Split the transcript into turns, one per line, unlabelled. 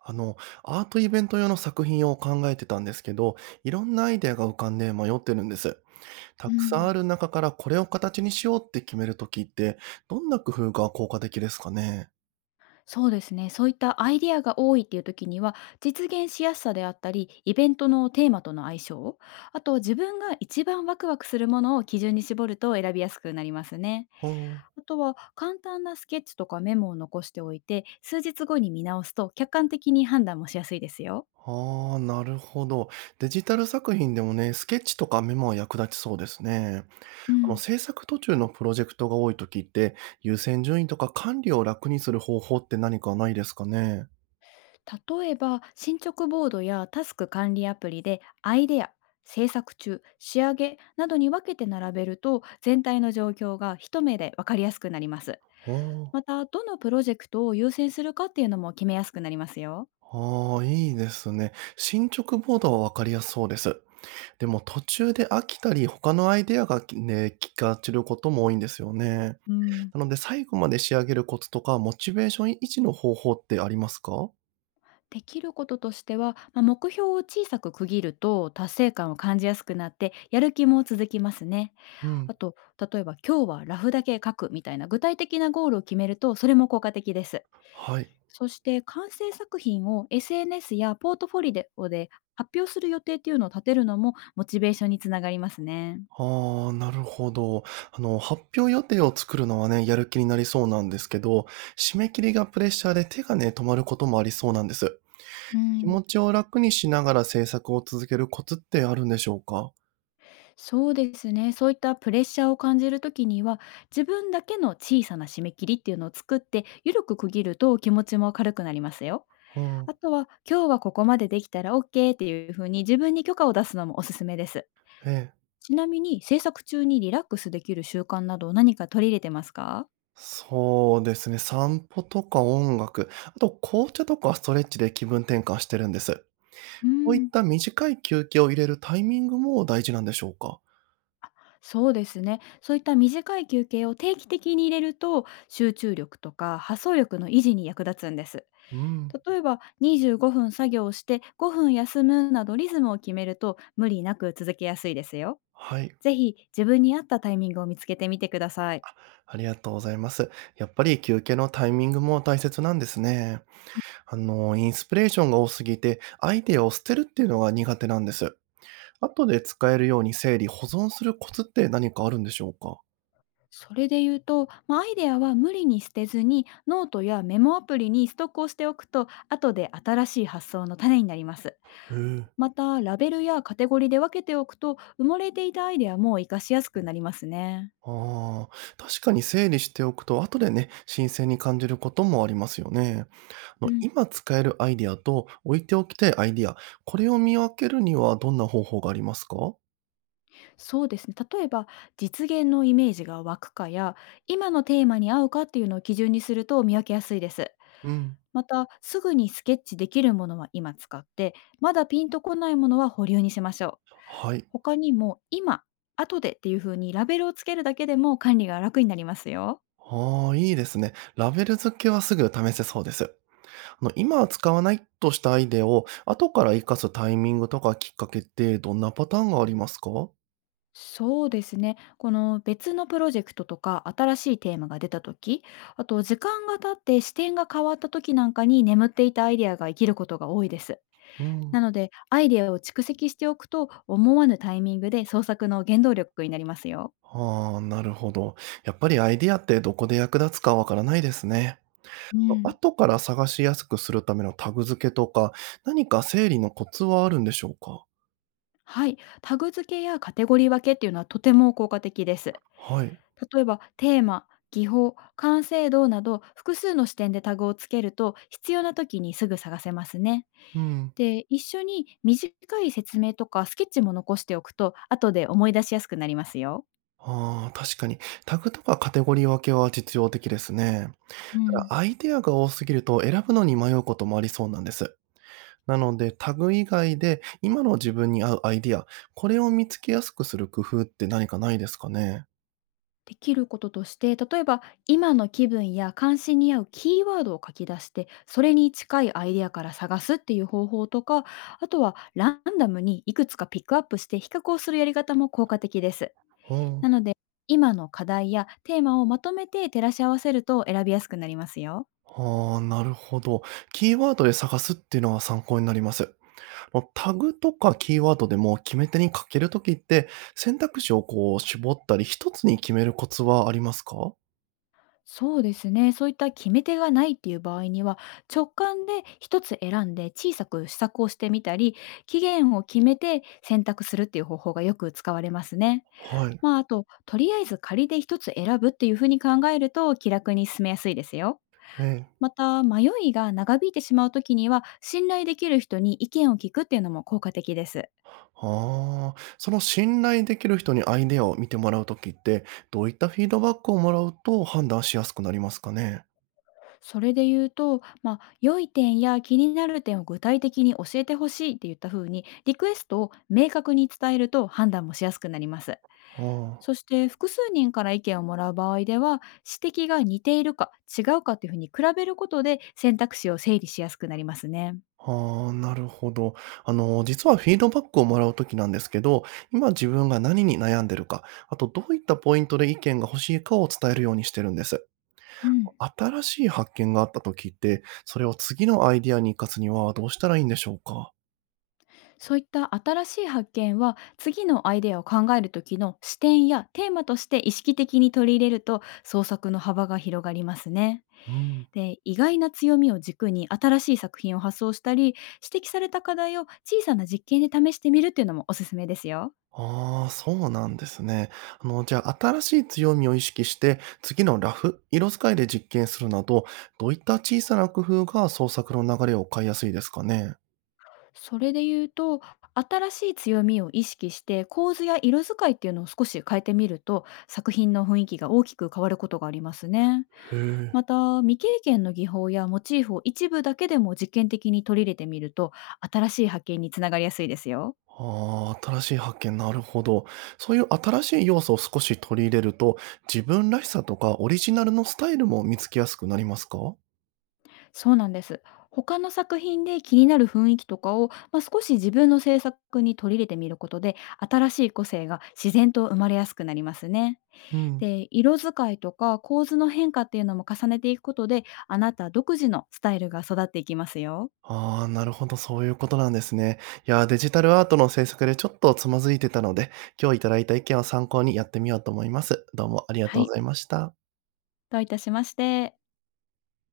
あの、アートイベント用の作品を考えてたんですけど、いろんなアイデアが浮かんで迷ってるんです。
う
たくさん
ん、
ある中からこれを形にしようって決めるときって、どんな工夫が効果的ですかね？
そうですね。そういったアイデアが多いっていう時には、実現しやすさであったり、イベントのテーマとの相性、あと自分が一番ワクワクするものを基準に絞ると選びやすくなりますね。
ほう。
あとは簡単なスケッチとかメモを残しておいて、数日後に見直すと客観的に判断もしやすいですよ。
ああ、なるほど。デジタル作品でもね、スケッチとかメモは役立ちそうですね。
うん。
制作途中のプロジェクトが多いときって、優先順位とか管理を楽にする方法って何かないですかね？
例えば進捗ボードやタスク管理アプリでアイデア、制作中、仕上げなどに分けて並べると全体の状況が一目で分かりやすくなります。
ほう。
またどのプロジェクトを優先するかっていうのも決めやすくなりますよ。
ああ、いいですね。進捗ボードは分かりやすそうです。でも途中で飽きたり、他のアイデアが気が散ることも多いんですよね。
うん、
なので最後まで仕上げるコツとか、モチベーション維持の方法ってありますか？
できることとしては、まあ、目標を小さく区切ると達成感を感じやすくなってやる気も続きますね。
うん。
あと例えば今日はラフだけ書くみたいな具体的なゴールを決めるとそれも効果的です。
はい。
そして完成作品を SNS やポートフォリオで発表する予定っていうのを立てるのもモチベーションにつながりますね。
ああ、なるほど。発表予定を作るのはね、やる気になりそうなんですけど、締め切りがプレッシャーで手がね、止まることもありそうなんです。
う
気
ん、
持ちを楽にしながら制作を続けるコツってあるんでしょうか？
そうですね。そういったプレッシャーを感じるときには、自分だけの小さな締め切りっていうのを作って、緩く区切ると気持ちも軽くなりますよ。
うん。
あとは、今日はここまでできたら OK っていうふうに自分に許可を出すのもおすすめです。
ええ。
ちなみに、制作中にリラックスできる習慣など何か取り入れてますか？
そうですね、散歩とか音楽、あと紅茶とかストレッチで気分転換してるんです。
う
こういっ
ん。
た短い休憩を入れるタイミングも大事なんでしょうか？
そうですね。そういった短い休憩を定期的に入れると、集中力とか発想力の維持に役立つんです。
うん、
例えば、25分作業をして5分休むなどリズムを決めると、無理なく続けやすいですよ。
はい、
ぜひ、自分に合ったタイミングを見つけてみてください。
ありがとうございます。やっぱり休憩のタイミングも大切なんですね。インスピレーションが多すぎて、アイデアを捨てるっていうのが苦手なんです。後で使えるように整理保存するコツって何かあるんでしょうか？
それで言うと、まあアイデアは無理に捨てずに、ノートやメモアプリにストックをしておくと、後で新しい発想の種になります。
へえ。
また、ラベルやカテゴリーで分けておくと、埋もれていたアイデアも活かしやすくなりますね。
ああ、確かに整理しておくと、後でね、新鮮に感じることもありますよね。あ
う
の
ん、
今使えるアイディアと置いておきたいアイディア、これを見分けるにはどんな方法がありますか？
そうですね。例えば、実現のイメージが湧くかや、今のテーマに合うかっていうのを基準にすると見分けやすいです。
うん。
また、すぐにスケッチできるものは今使って、まだピンとこないものは保留にしましょう。
はい。
他にも、今、後でっていう風にラベルをつけるだけでも管理が楽になりますよ。
ああ、いいですね。ラベル付けはすぐ試せそうです。今は使わないとしたアイデアを後から活かすタイミングとかきっかけってどんなパターンがありますか？
そうですね。この別のプロジェクトとか新しいテーマが出た時、あと時間が経って視点が変わった時なんかに眠っていたアイデアが生きることが多いです。
うん。
なので、アイデアを蓄積しておくと思わぬタイミングで創作の原動力になりますよ。
ああ、なるほど。やっぱりアイディアってどこで役立つかわからないですね。
う
と、
ん。
後から探しやすくするためのタグ付けとか、何か整理のコツはあるんでしょうか？
はい、タグ付けやカテゴリー分けっていうのはとても効果的です。
はい。
例えばテーマ、技法、完成度など複数の視点でタグをつけると必要な時にすぐ探せますね。
うん。
で、一緒に短い説明とかスケッチも残しておくと、後で思い出しやすくなりますよ。
ああ、確かに。タグとかカテゴリー分けは実用的ですね。
う
た
ん。
だアイデアが多すぎると選ぶのに迷うこともありそうなんです。なので、タグ以外で今の自分に合うアイデア、これを見つけやすくする工夫って何かないですかね？
できることとして、例えば今の気分や関心に合うキーワードを書き出して、それに近いアイデアから探すっていう方法とか、あとはランダムにいくつかピックアップして比較をするやり方も効果的です。
うん。
なので、今の課題やテーマをまとめて照らし合わせると選びやすくなりますよ。
ああ、なるほど。キーワードで探すっていうのは参考になります。もうタグとかキーワードでも決め手にかけるときって、選択肢をこう絞ったり、一つに決めるコツはありますか？
そうですね。そういった決め手がないっていう場合には、直感で一つ選んで小さく試作をしてみたり、期限を決めて選択するっていう方法がよく使われますね。
はい。
まあ、あと、とりあえず仮で一つ選ぶっていうふうに考えると気楽に進めやすいですよ。
ね。
また、迷いが長引いてしまうときには、信頼できる人に意見を聞くっていうのも効果的です。
ああ、その信頼できる人にアイデアを見てもらうときって、どういったフィードバックをもらうと判断しやすくなりますかね？
それで言うと、まあ、良い点や気になる点を具体的に教えてほしいって言った風に、リクエストを明確に伝えると判断もしやすくなります。
あ
そして複数人から意見をもらう場合では、指摘が似ているか違うかというふうに比べることで選択肢を整理しやすくなりますね。
あ、ああ、なるほど。実はフィードバックをもらうときなんですけど、今自分が何に悩んでるか、あとどういったポイントで意見が欲しいかを伝えるようにしてるんです。
うん、
新しい発見があった時って、それを次のアイディアに活かすにはどうしたらいいんでしょうか？
そういった新しい発見は次のアイデアを考える時の視点やテーマとして意識的に取り入れると創作の幅が広がりますね。
うん。
で、意外な強みを軸に新しい作品を発想したり、指摘された課題を小さな実験で試してみるっていうのもおすすめですよ。
ああ、そうなんですね。あの、じゃあ、新しい強みを意識して、次のラフ、色使いで実験するなど、どういった小さな工夫が創作の流れを変えやすいですかね？
それで言うと、新しい強みを意識して構図や色使いっていうのを少し変えてみると、作品の雰囲気が大きく変わることがありますね。
へ
ま
え。
た、未経験の技法やモチーフを一部だけでも実験的に取り入れてみると、新しい発見につながりやすいですよ。
ああ、新しい発見、なるほど。そういう新しい要素を少し取り入れると、自分らしさとかオリジナルのスタイルも見つけやすくなりますか？
そうなんです。他の作品で気になる雰囲気とかを、まあ、少し自分の制作に取り入れてみることで新しい個性が自然と生まれやすくなりますね。
うん。
で、色使いとか構図の変化っていうのも重ねていくことであなた独自のスタイルが育っていきますよ。
ああ、なるほど、そういうことなんですね。いやー、デジタルアートの制作でちょっとつまずいてたので、今日いただいた意見を参考にやってみようと思います。どうもありが
は
とうご
い。
ざいました。
どういたしまして。